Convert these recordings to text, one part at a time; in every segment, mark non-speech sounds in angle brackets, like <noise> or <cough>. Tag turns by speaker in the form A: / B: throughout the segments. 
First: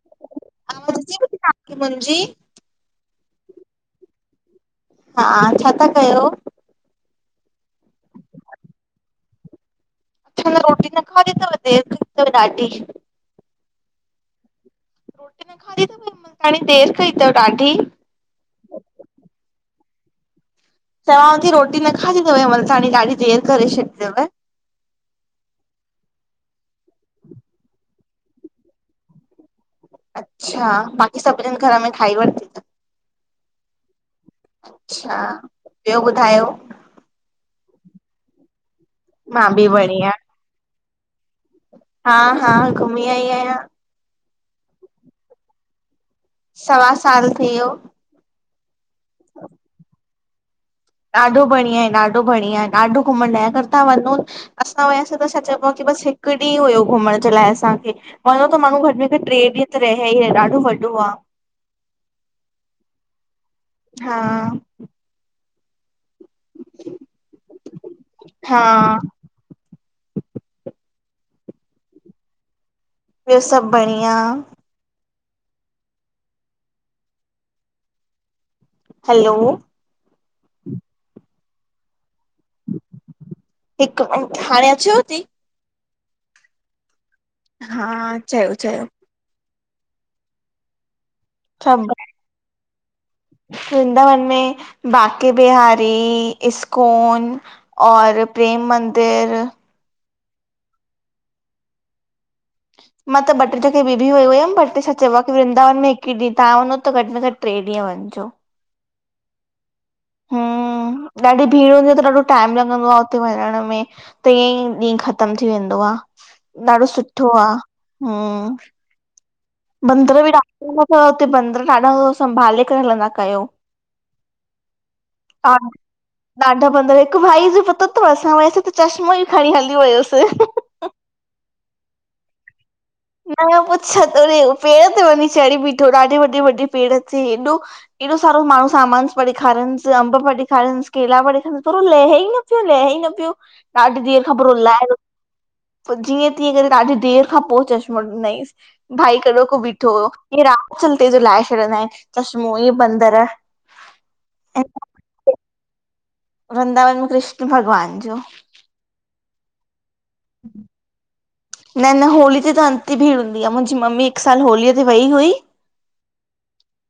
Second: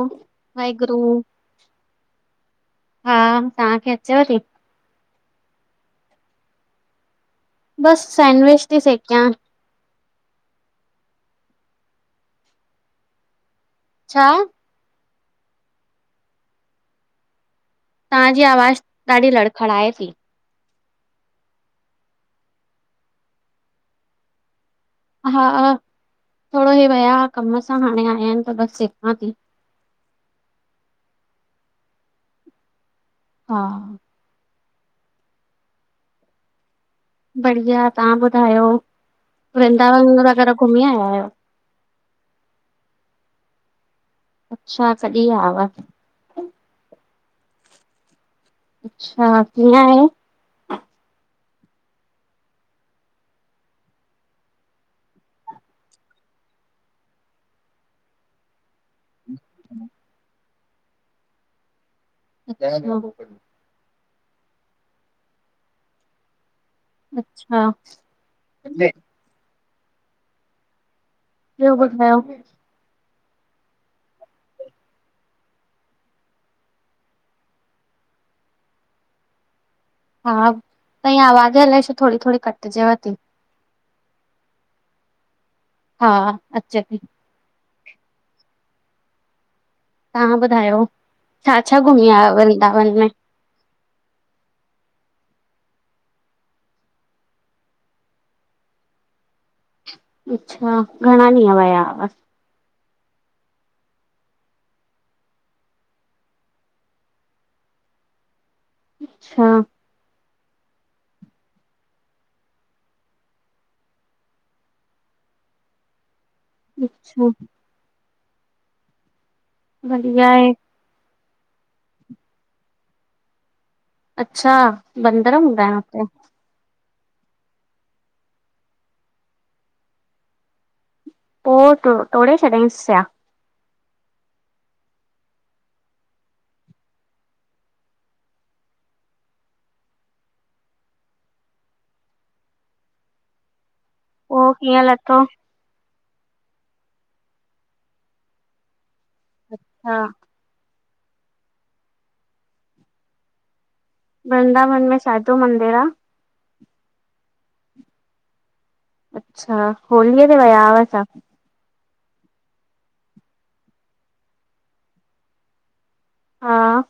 A: वाहेगुरु।
B: आवाज़ अचे पई तव्हांखे मुंहिंजी?
A: हा, तव्हांखे अचेव थी?
B: हा, छा ता कयो?
A: बसि सैंडविच ती सेकयां।
B: अच्छा, न रोटी न खादी अथव देर थी वई अथव ॾाढी।
A: छा?
B: <unintelligible> हाणे देर कई तव ॾाढी।
A: तांजी आवाज़ ॾाढी लड़खड़ाए ती।
B: चावांव ती रोटी न खादी तव या, वल सांणी ॾाढी देर करे छॾी तव।
A: हा, थोड़ो हे वया हा कम सां, हाणे आया आहिनि त बस सेकां ती।
B: अच्छा बाक़ी सभिनिन घर में खाई वरत
A: हा।
B: अच्छा ॿयो ॿुधायो?
A: बढ़िया तहां ॿुधायो?
B: मां बि
A: वृंदावन
B: बढ़िया
A: वग़ैरह घुमी आया आयो?
B: हा हा, घुमी आई आयां।
A: अच्छा, कॾी व्या हव।
B: सवा साल थी वियो।
A: अच्छा, कीअं आहीं?
B: ॾाढो बढ़िया ऐं ॾाढो बढ़िया ऐं ॾाढो घुमण लाइ अगर तां वञो। असां वियासे त छा चइबो आ कि बस हिकु ॾींहुं हुयो घुमण जे लाए असांखे, वञो त माण्हू घटि विथ ट्रे ॾींहं त रहिया ई आ, ॾाढो वॾो आ
A: <unintelligible>
B: हा।
A: अच्छा।
B: हा
A: ॿयो ॿुधायो।
B: ॿयो सभ बढ़िया। हलो।
A: हा, तांईं आवाज़ अलाए छो थोड़ी थोड़ी कटजेव ती।
B: हिकु मिंट हाणे अचेव ती?
A: हा, अचे ती।
B: हा, चयो चयो।
A: तां ॿुधायो? छा छा
B: सभु
A: घुमी आयव वृनंदावन में?
B: वृंदावन में, बांके बिहारी इस्कॉन और प्रेम मंदिर
A: अच्छा, घणा ॾींहं वया हव?
B: मां त ॿ ट्रे जॻहियूं ॿियूं भी वई हुयम, बट छा चवां कि वृंदावन में हिकु ॾींह, तहां वञो त घटि में घटि ट्रे ॾींहं वञिजो।
A: <unintelligible> <unintelligible>
B: हम्म ॾाढी भीड़ हूंदी आ त ॾाढो टाइम लॻंदो आ उते वञण में। त ईंअ ई ॾींह ख़तम थी वेंदो आ, ॾाढो
A: अच्छा
B: सुठो आ, हम्म। बंदर
A: बढ़िया
B: बि
A: आहे
B: ॾाढो हुंदा तव हुते बंदर ॾाढा संभाले करे हलंदा कयो।
A: अच्छा, बंदर
B: ॾा-
A: हुंदा इन हुते।
B: ॾाढा बंदर, हिकु भाई जो पतो तव असां हुआसी त चश्मो ई खणी हली वयुसि।
A: पोइ टु टोड़े छॾियाईंसि छा?
B: न पो छत पेड़ ते वञी चढ़ी बीठो, ॾाढे वॾे वॾे पेड़ ते हेॾो एॾो सारो माण्हू सामानु। पिया ॾेखारनिस, अंब पिया ॾेखारनसि, केला पिया ॾेखारनसि पर हू लहे ई न। पियो, लहे ई न पियो, ॾाढी देर खां पोइ
A: कीअं
B: रुलाए,
A: लथो
B: पोइ जीअं तीअं करे ॾाढी देरि खां पोइ चश्मो ॾिनईस। भाई कॾो को बीठो
A: हा
B: हुयो। चयईं राह चलते जो लाहे छॾींदा आहिनि चशमो ही बंदर।
A: वृ्ंदावन में छाजो मंदिर आ?
B: वृंदावन में कृष्ण भगवान जो।
A: अच्छा, होलीअ ते वया अव छा?
B: न-न होलीअ ते त अतीं भीड़ हूंदी आह, मुहिंजी मम्मी हिक साल होलीअ ते वई हुई।
A: हां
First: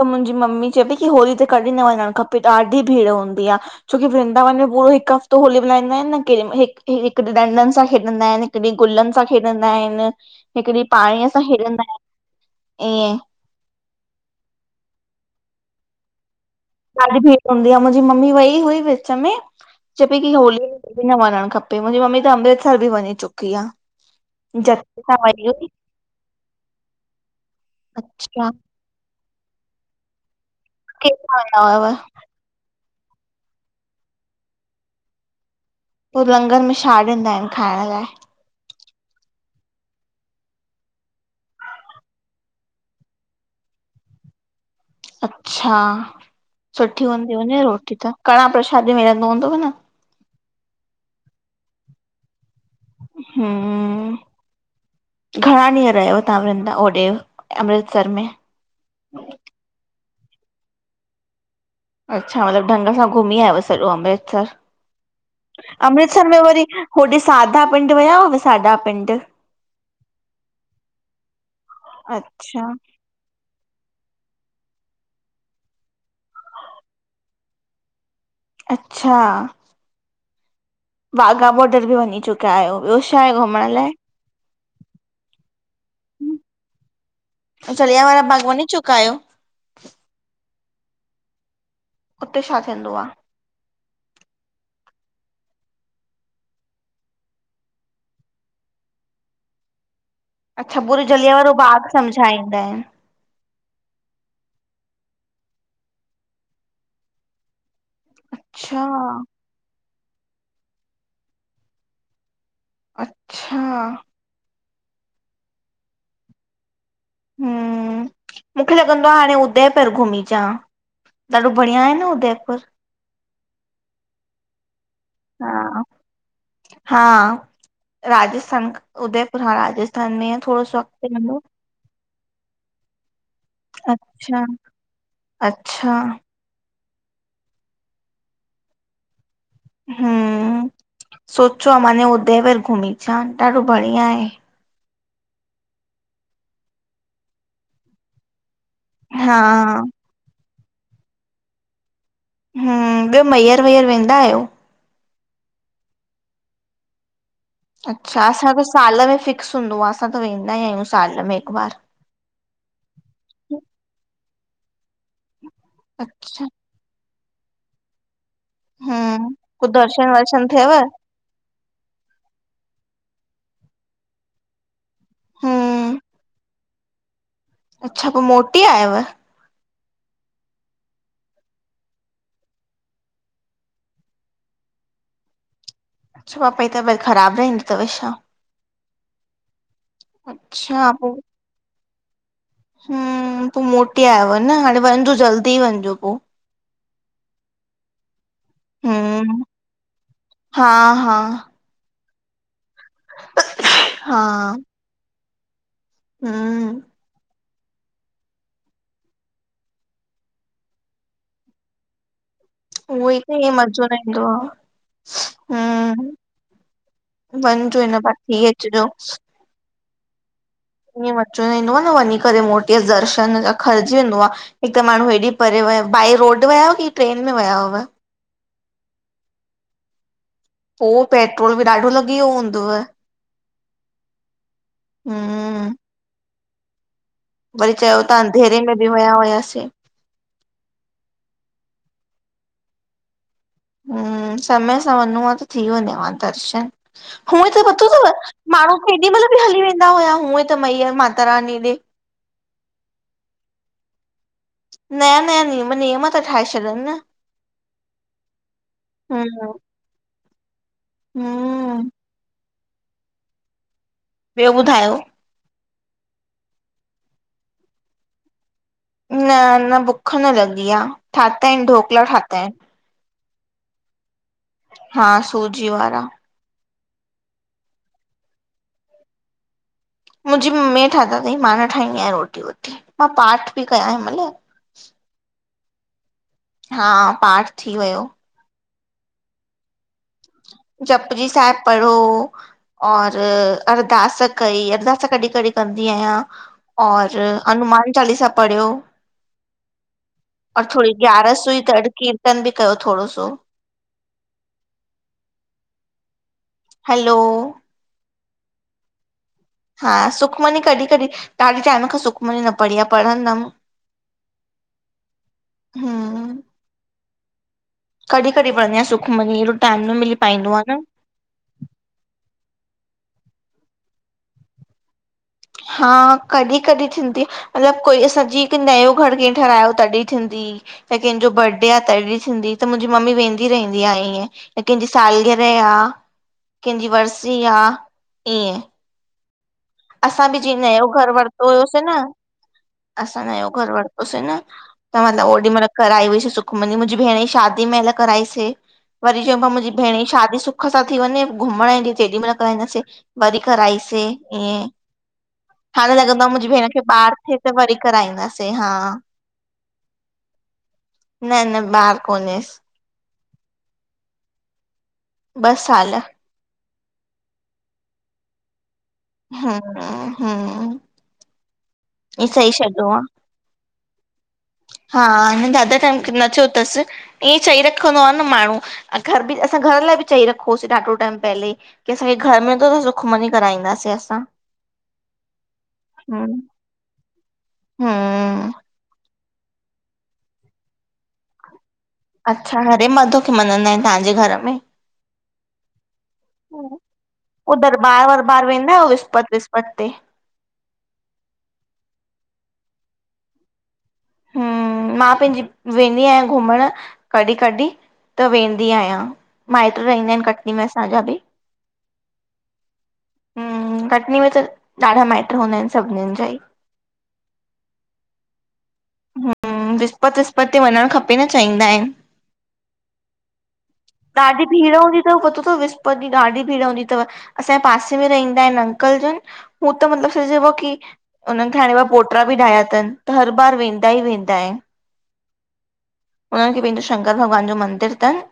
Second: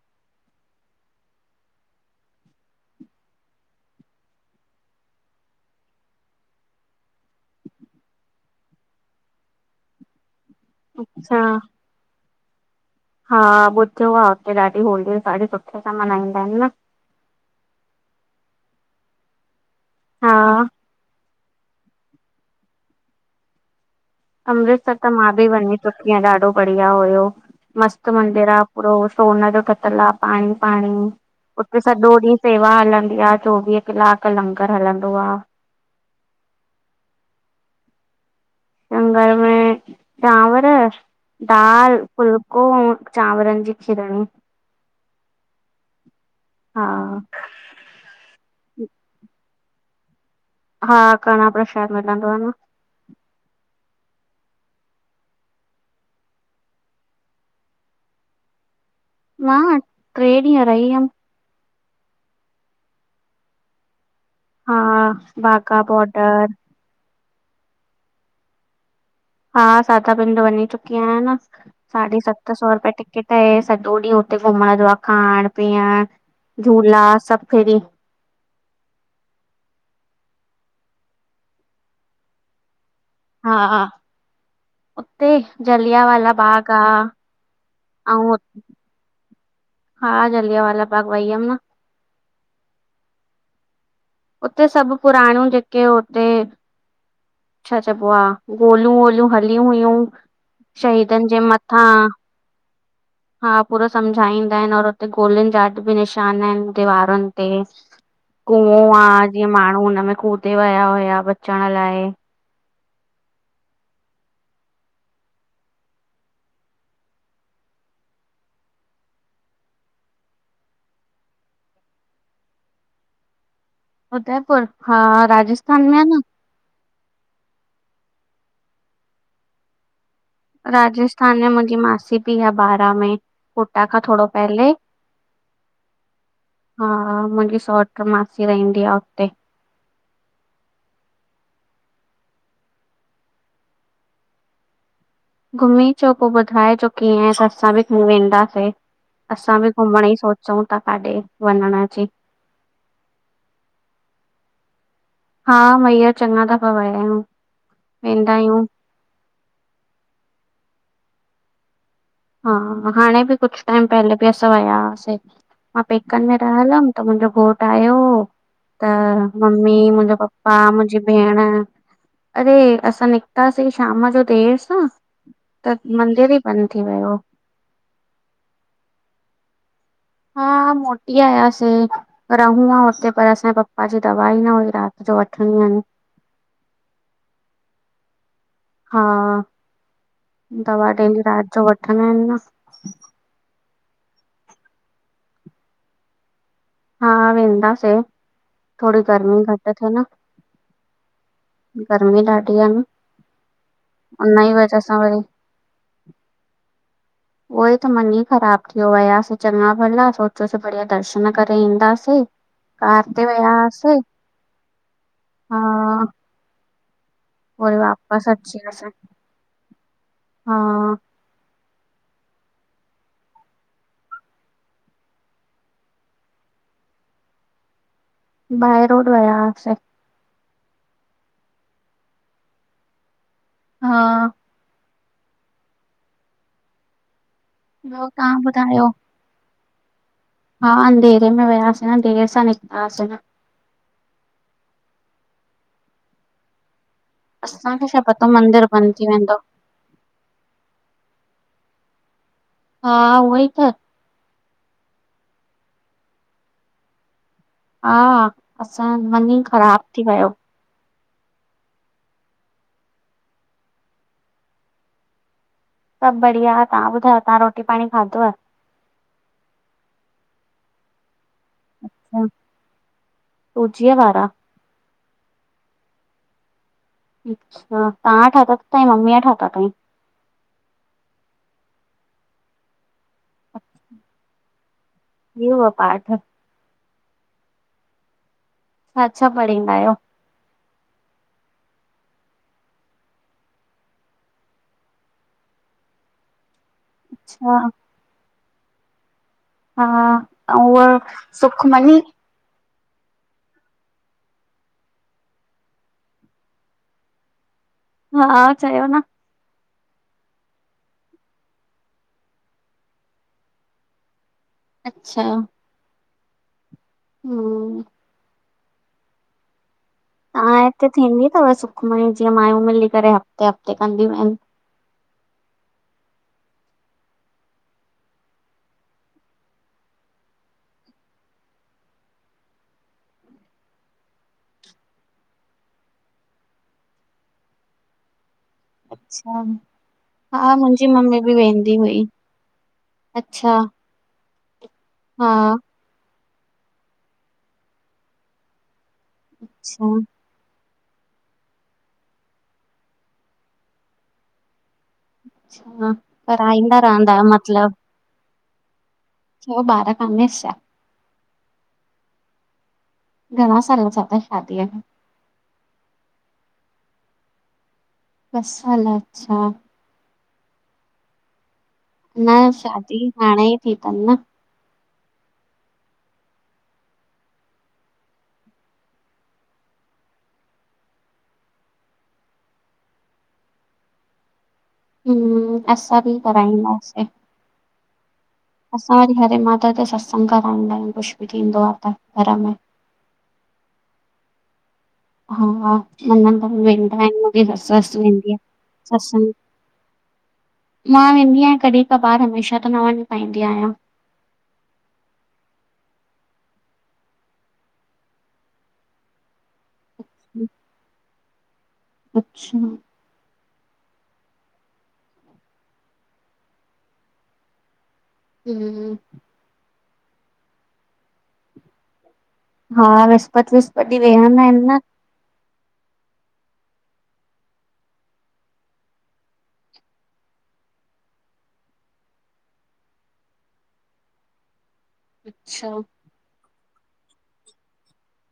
B: त मुहिंजी मम्मी चऐ पई की होली त कॾहिं न वञण खपे ॾाढी भीड़ हूंदी आ। छोकी वृंदावन में पूरो हिक हफ़्तो होली मनाईंनांयेन न। केम हिक हिक त डंडन सां खेॾंदा आए न। हिक ॾींह गुलन सां खेॾंदा आए न, हिक ॾींह पाणीअ
A: अच्छा
B: सां खेॾंदा आए न, ईअं।
A: हा बुध्यो आह उते ॾाढी होली ॾाढी सुठे सां मनाईंदा आऐन न।
B: ॾाढी भीड़ हूंदी आ, मुहिंजी मम्मी वई हुई विच में, चए पई की
A: हा
B: होलीअ में कॾहीं न वञण खप पे मुहिंजी मम्मी त अमृतसर बि वञीं चुकी आ।
A: अमृतसर
B: जते
A: त
B: सां
A: मां बि
B: वई हुई
A: वञी चुकी आया, ॾाढो बढ़िया हुयो, मस्त
B: अच्छा
A: मंदिर आ। पूरो सोन जो ठतल आ पाणी-पाणी,
B: केसां वेंदा हुयव?
A: उते सॼो ॾीह सेवा हलंदी आ, चोव़ीह क्लाक लंगर हलंदो आ।
B: पो लंगर में छा ॾींदा आहेन खायण लाए?
A: लंगर में चांवर, दाल, फुल्को अउं चांवरन जी खीरणी।
B: अच्छा,
A: हा।
B: सुठी हूंदी, हूदी रोटी त, कड़ा प्रशाद बि मिलंदो हूंदव न।
A: हा कड़ाह प्रशाद मिलंदो आ न।
B: हुंममम। घणा ॾीहं रहयव तहां वृंदाव होॾे अमृतसर में?
A: मां! ट्रे ॾीह रही अम।
B: अच्छा मतिलब ढंग सां घुमी आयव सॼो अमृतसर।
A: हा बाघा
B: अमृतसर में
A: बॉर्डर
B: वरी होॾे साधा पिंड वया हुअव साडा पिंड?
A: ह़ा साडा पिंड वञी चुकी आहयां न, साढी सत सौ
B: अच्छा
A: रुपया टिक किट आहें सॼो ॾींह हुते घुमण जो आ खायण, पीअण, झूला सब फ्री।
B: अच्छा! वाघा बोर्डर बि वञी चुकया आयो? ब्यों छाहे उत्
A: हा--उते, जलियावाला बाग आ।
B: जलियावाला
A: ऐं
B: बाग वनी चुका आयो?
A: हा जलियावाला बाग वईयम न।
B: उते छा थींदो आह?
A: उते सभ पुराणू जेकें उते छा चयबो आ गोलू-वोलू हली हुयूं।
B: अच्छा पूरो
A: शहीदनि जे
B: जलिया वारो बाग
A: मथां
B: समझा ईंदा आयेन।
A: हा पूरो समझाईं दायें और उते गोलिन जा अॼ बि निशान आहिन दिवारुन ते।
B: अच्छा
A: ख़ूह आ जीअं माणू हुनमें कूदे वया हुया बचण लाऐ।
B: अच्छा!
A: <unintelligible>
B: मूखे लगंदो आ, हाणे उदयपुर घुमीचा। ॾाढो बढ़िया आहे न उदयपुर?
A: उदयपुर, हा राजिस्थान
B: हा
A: में आ न।
B: हा! राजिस्थान उदयपुर हा राजिस्थान में आ न।
A: राजिस्थान में मुहिंजी मासी बि आ बारां में कोटा खां थोड़ो
B: अच्छा
A: पहेले।
B: अच्छा!
A: हा आ मुहिंजी सौट्र मासी रहिंदी आ उते।
B: हम्मम, सोचो आ माने उदयवर घुमी अचां, ॾाढो बढ़िया आहे।
A: घुमी अचो, पो ॿुधाए जो कीअं आये असां ॿि घुमी ईंदासीं,
B: हा
A: असां ॿि घुमण ई सोच चऊूंं ता काॾे वञण जी।
B: हुं ॿियो, मइयर वइयर वेंदा आहियो?
A: हा, मैयर चङा दफ़ा विया आहियूं।
B: अच्छा,
A: वेंदा
B: असां
A: आहियूं
B: त साल में फिक्स हूंदो आ, असां त वेंदा ई आहियूं साल में हिकु बार।
A: हा, हाणे बि कुछ टाइम पहले बि असां विया हासीं मां पेकनि में
B: अच्छा
A: रहल हुयमि त मुंहिंजो घोट आयो हो त
B: हम्म पो
A: मम्मी
B: दर्शन
A: मुंहिंजा
B: वर्शन
A: पपा
B: थियव?
A: मुंहिंजी भेण, अरे, असां निकितासीं शाम जो देर सां त
B: हम्म
A: मंदिर ई बंदि थी वियो।
B: अच्छा पो मोटी आयव?
A: हा, मोटी आयासे। रहूं हा हुते पर असांजे पप्पा जी दवाई ई न हुई रात जो वठणी हन।
B: छो, पापई तबियत ख़राब रहंदी तव छा?
A: हा, दवा
B: अच्छा
A: डेली राति जो वठंदा आहिन न।
B: हमम, पो मोटी आयव न हाणे वञिजो, जल्दी वञिजो पो।
A: हा, वेंदासे थोड़ी गर्मी
B: हम्म
A: घटि थे न।
B: हा हा
A: गर्मी ॾाढी आ न,
B: हा
A: उनई वजह सां वरी
B: हम्मम
A: उहोई त मन ई ख़राब थी व्यो, वयासीं चङा भला सोचियोसीं बढ़िया दर्शन करे ईंदासीं। कार
B: उहोई
A: ते
B: त, ईंअ मज़ो
A: वियासीं
B: न ईंदो आ,
A: हा
B: हम्म
A: वरी
B: वञिजो हिन बार,
A: वापसि
B: थी
A: अची
B: अचजो।
A: वियासीं हा,
B: ईयं मज़ो न ईंदो आ न वञी करे मोटी अच, दर्शन जा अखरजी वेंदो आ। हिकु माण्हू हेॾी परे विया, बाए रोड विया हुआ की ट्रेन में विया हुयव?
A: बाए रोड विया हुआसीं।
B: पो पेट्रोल बि ॾाढो लॻी वियो हूंदव?
A: हा,
B: हम्म वरी चयो
A: ॿियो
B: ता
A: तव्हां
B: अंधेरे में
A: ॿुधायो
B: बि विया हुयासीं।
A: हा, अंधेर में वियासीं न, देर सां निकितासीं न।
B: हुं, समय सां वञो आं त थी वञेव आं दर्शन। हूअं त
A: असांखे
B: पतो
A: छा
B: तव
A: मंदिर
B: माण्हू
A: बंदि थी
B: केॾी महिल
A: वेंदो।
B: बि हली वेंदा दा हुया हूूं ई त मैयर, माता रानी ॾे।
A: हा उह ई त
B: नयां- नयां नियम, नियम था ठाहे छॾनि न।
A: हा, असांजो मन ई
B: हम्म
A: ख़राब थी वियो।
B: हम्म ॿियो ॿुधायो?
A: सब बढ़िया, तव्हां ॿुधायो तव्हां रोटी पाणी खाधव?
B: न, अञा बुक्ख न लॻी आ, ठाता आहिनि ढोकला ठाता आहिनि।
A: सूजी अ वारा?
B: हा, सूजी वारा।
A: अच्छा, तव्हां ठाता, ताजी मम्मीअ ठाता तईं?
B: मुंहिंजी मम्मीअ ठाता तईं, मां न ठाहींदी आहियां रोटी वोटी, मां पाठ पइ कयां हिनमहिल।
A: थी वियव पाठ?
B: हा पाठ थी वयो।
A: छा-छा पढ़ींदा आयो?
B: जपजी साहिबु पढ़ो और अरदास कई, अरदास कॾी-कॾी कंदी आहियां और
A: अच्छा
B: हनुमान चालीसा पढ़ियो
A: हा ऐं
B: और
A: उहा
B: थोरी ग्यारस हुई त अॼु
A: सुखमनी
B: कीर्तन बि कयो थोड़ो सो। हैलो
A: हा चयो न
B: हा सुखमनी कॾहिं-कॾहिं, ॾाढे टाइमु खां सुखमनी न पढ़ी आहे पढ़ंदम।
A: अच्छा।
B: हा।
A: हम्म।
B: कॾी-कॾी पढंदी आयां सुखमनी, एॾो टाइमु न मिली पाईंदो
A: तव्हां
B: आहे न।
A: हिते थींदी अथव सुखमनी जीअं माययूं मिली करे हफ़्ते-हफ़्ते कंदियूं आहिनि?
B: हा कॾी-कॾी थींदी मतिलबु कोई असां जीअं के हिकु नयो घर कीअ ठाहरायो, तॾहिं थींदी त कंहिंजो बर्डे आहे तॾी थिंदी त मुंहिंजी मम्मी वेंदी रहंदी आ इअं त कंहिंजी सालगिरह आ, कंहिंजी वरसी आ ईअं।
A: अच्छा।
B: असां बि
A: हा
B: जीअं
A: मुंहिंजी
B: नयो घरि
A: मम्मी बि
B: वरतो
A: वेंदी
B: हुयोसे न,
A: हुई,
B: असां नयो
A: अच्छा
B: घर वर तो से नं तव्हां त
A: हा
B: ओॾी महल कराई हुई से सुख मनी, मुंहिंजी भेणु जी शादी महल कराई से, वरी चऊं पिया मुंहिंजी
A: अच्छा
B: भेण जी शादी सु सुख सां थी वञे, घुमण ईंद तेॾी महल कराईंदासे, वरी कराइसे ईअं।
A: अच्छा
B: हाणे लगे तो मुंहिंजी भेणु
A: कराईंदा
B: खे
A: रहंदा
B: ॿारु
A: आहियो
B: थिए त
A: मतलब,
B: वरी कराईंदासे, हा।
A: छो ॿारु कानेस छा?
B: न-न बारु कोनेस।
A: घॾा साल थिया तसि शादीअ खें?
B: ॿ साल।
A: ॿ साल। अच्छा
B: हा-हा।
A: न शादी हाणे ई थी अथन न?
B: हा अञा ज्यादा टाइमु न थो तसि। ईअं चई रखंदो आहे न माण्हू, अं घरि बि, असां घरि लाए बि चई रखोसे ॾाढो टाइमु पहले की असांखे घरि मिलंदो त सुखमनी कराईंदासे असां।
A: हम्म, असां बि
B: हम्म
A: कराईंदासे।
B: हम्म।
A: असां वरी हरे माधव जो सत्संग कराईंदा आयूं कुछ बि थींदो आ त। घर में।
B: अच्छा, हरे माधव खे मञंदा आहिनि तव्हांजे घरि में?
A: हा मञंदा आहिनि,
B: हम्म,
A: वेंदा आहिनि मुहिंजी
B: पो
A: ससु-वसु
B: दरबार
A: वेंदी आहे
B: वरबार वेंदा आहियो
A: सत्संग
B: विस्पति
A: ते।
B: विस्पति ते?
A: मां वेंदी आहियां कॾहिं-कॿार हमेशाह त न वञी पाईंदी आहियां।
B: हम्म, मां पंहिंजी वेंदी आहियां घुमण कॾहिं-कॾहिं त वेंदी आहियां। माईट्र रहंदा आहिनि कटनी में असांजा बि
A: अच्छा।
B: हम्म, कटनी में त ॾाढा माईट्र रहंदा आहिनि सभिनिन जा ई।
A: हम्म
B: विसपत- विसपत ते वञणु खपे न चइंदा आहिन।
A: हा, विस्पत- विस्पत ॾींहुं वेहंदा
B: ॾाढी
A: आहिन
B: भीड़
A: न।
B: हूंदी पतो थव विस्पत ॾींहुं ॾाढी भीङ हुंदी तव, असांजे पासे में रहंदा आहिन अंकल जन हू त मतलब छा चेॿो आ की हुनन खे हाणे पोटरा बि ठाहिया थन त हर बार वेंदो वेंदा ही वेंदा आहिन।
A: अच्छा
B: उन्हनि खे पंहिंजो शंकर भॻवान जो मंदिरु थनि।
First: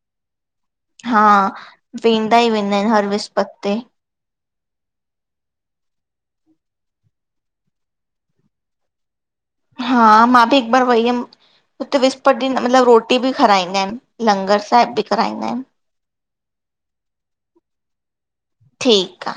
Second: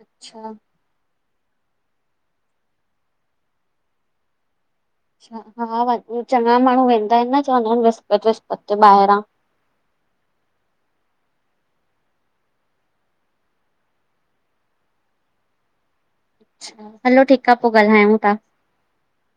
A: अच्छा
B: हा, वेंदा ई वेंदा आहिन हर विस्पति ते।
A: अ हा चङा माण्हू वेंदा आहिन न चवंदा आहिन बिसस्पत विसस्पत ते ॿाहिरां!
B: हा, मां बि हिकु बार वई हुयम। हुते विस्पति ॾींहुं मतलबु रोटी बि खाराईंदा आहिन, लंगर साहिब बि कराईंदा आहिन।
A: हलो ठीकु आ पोइ ॻाल्हायूं था।
B: ठीकु आ।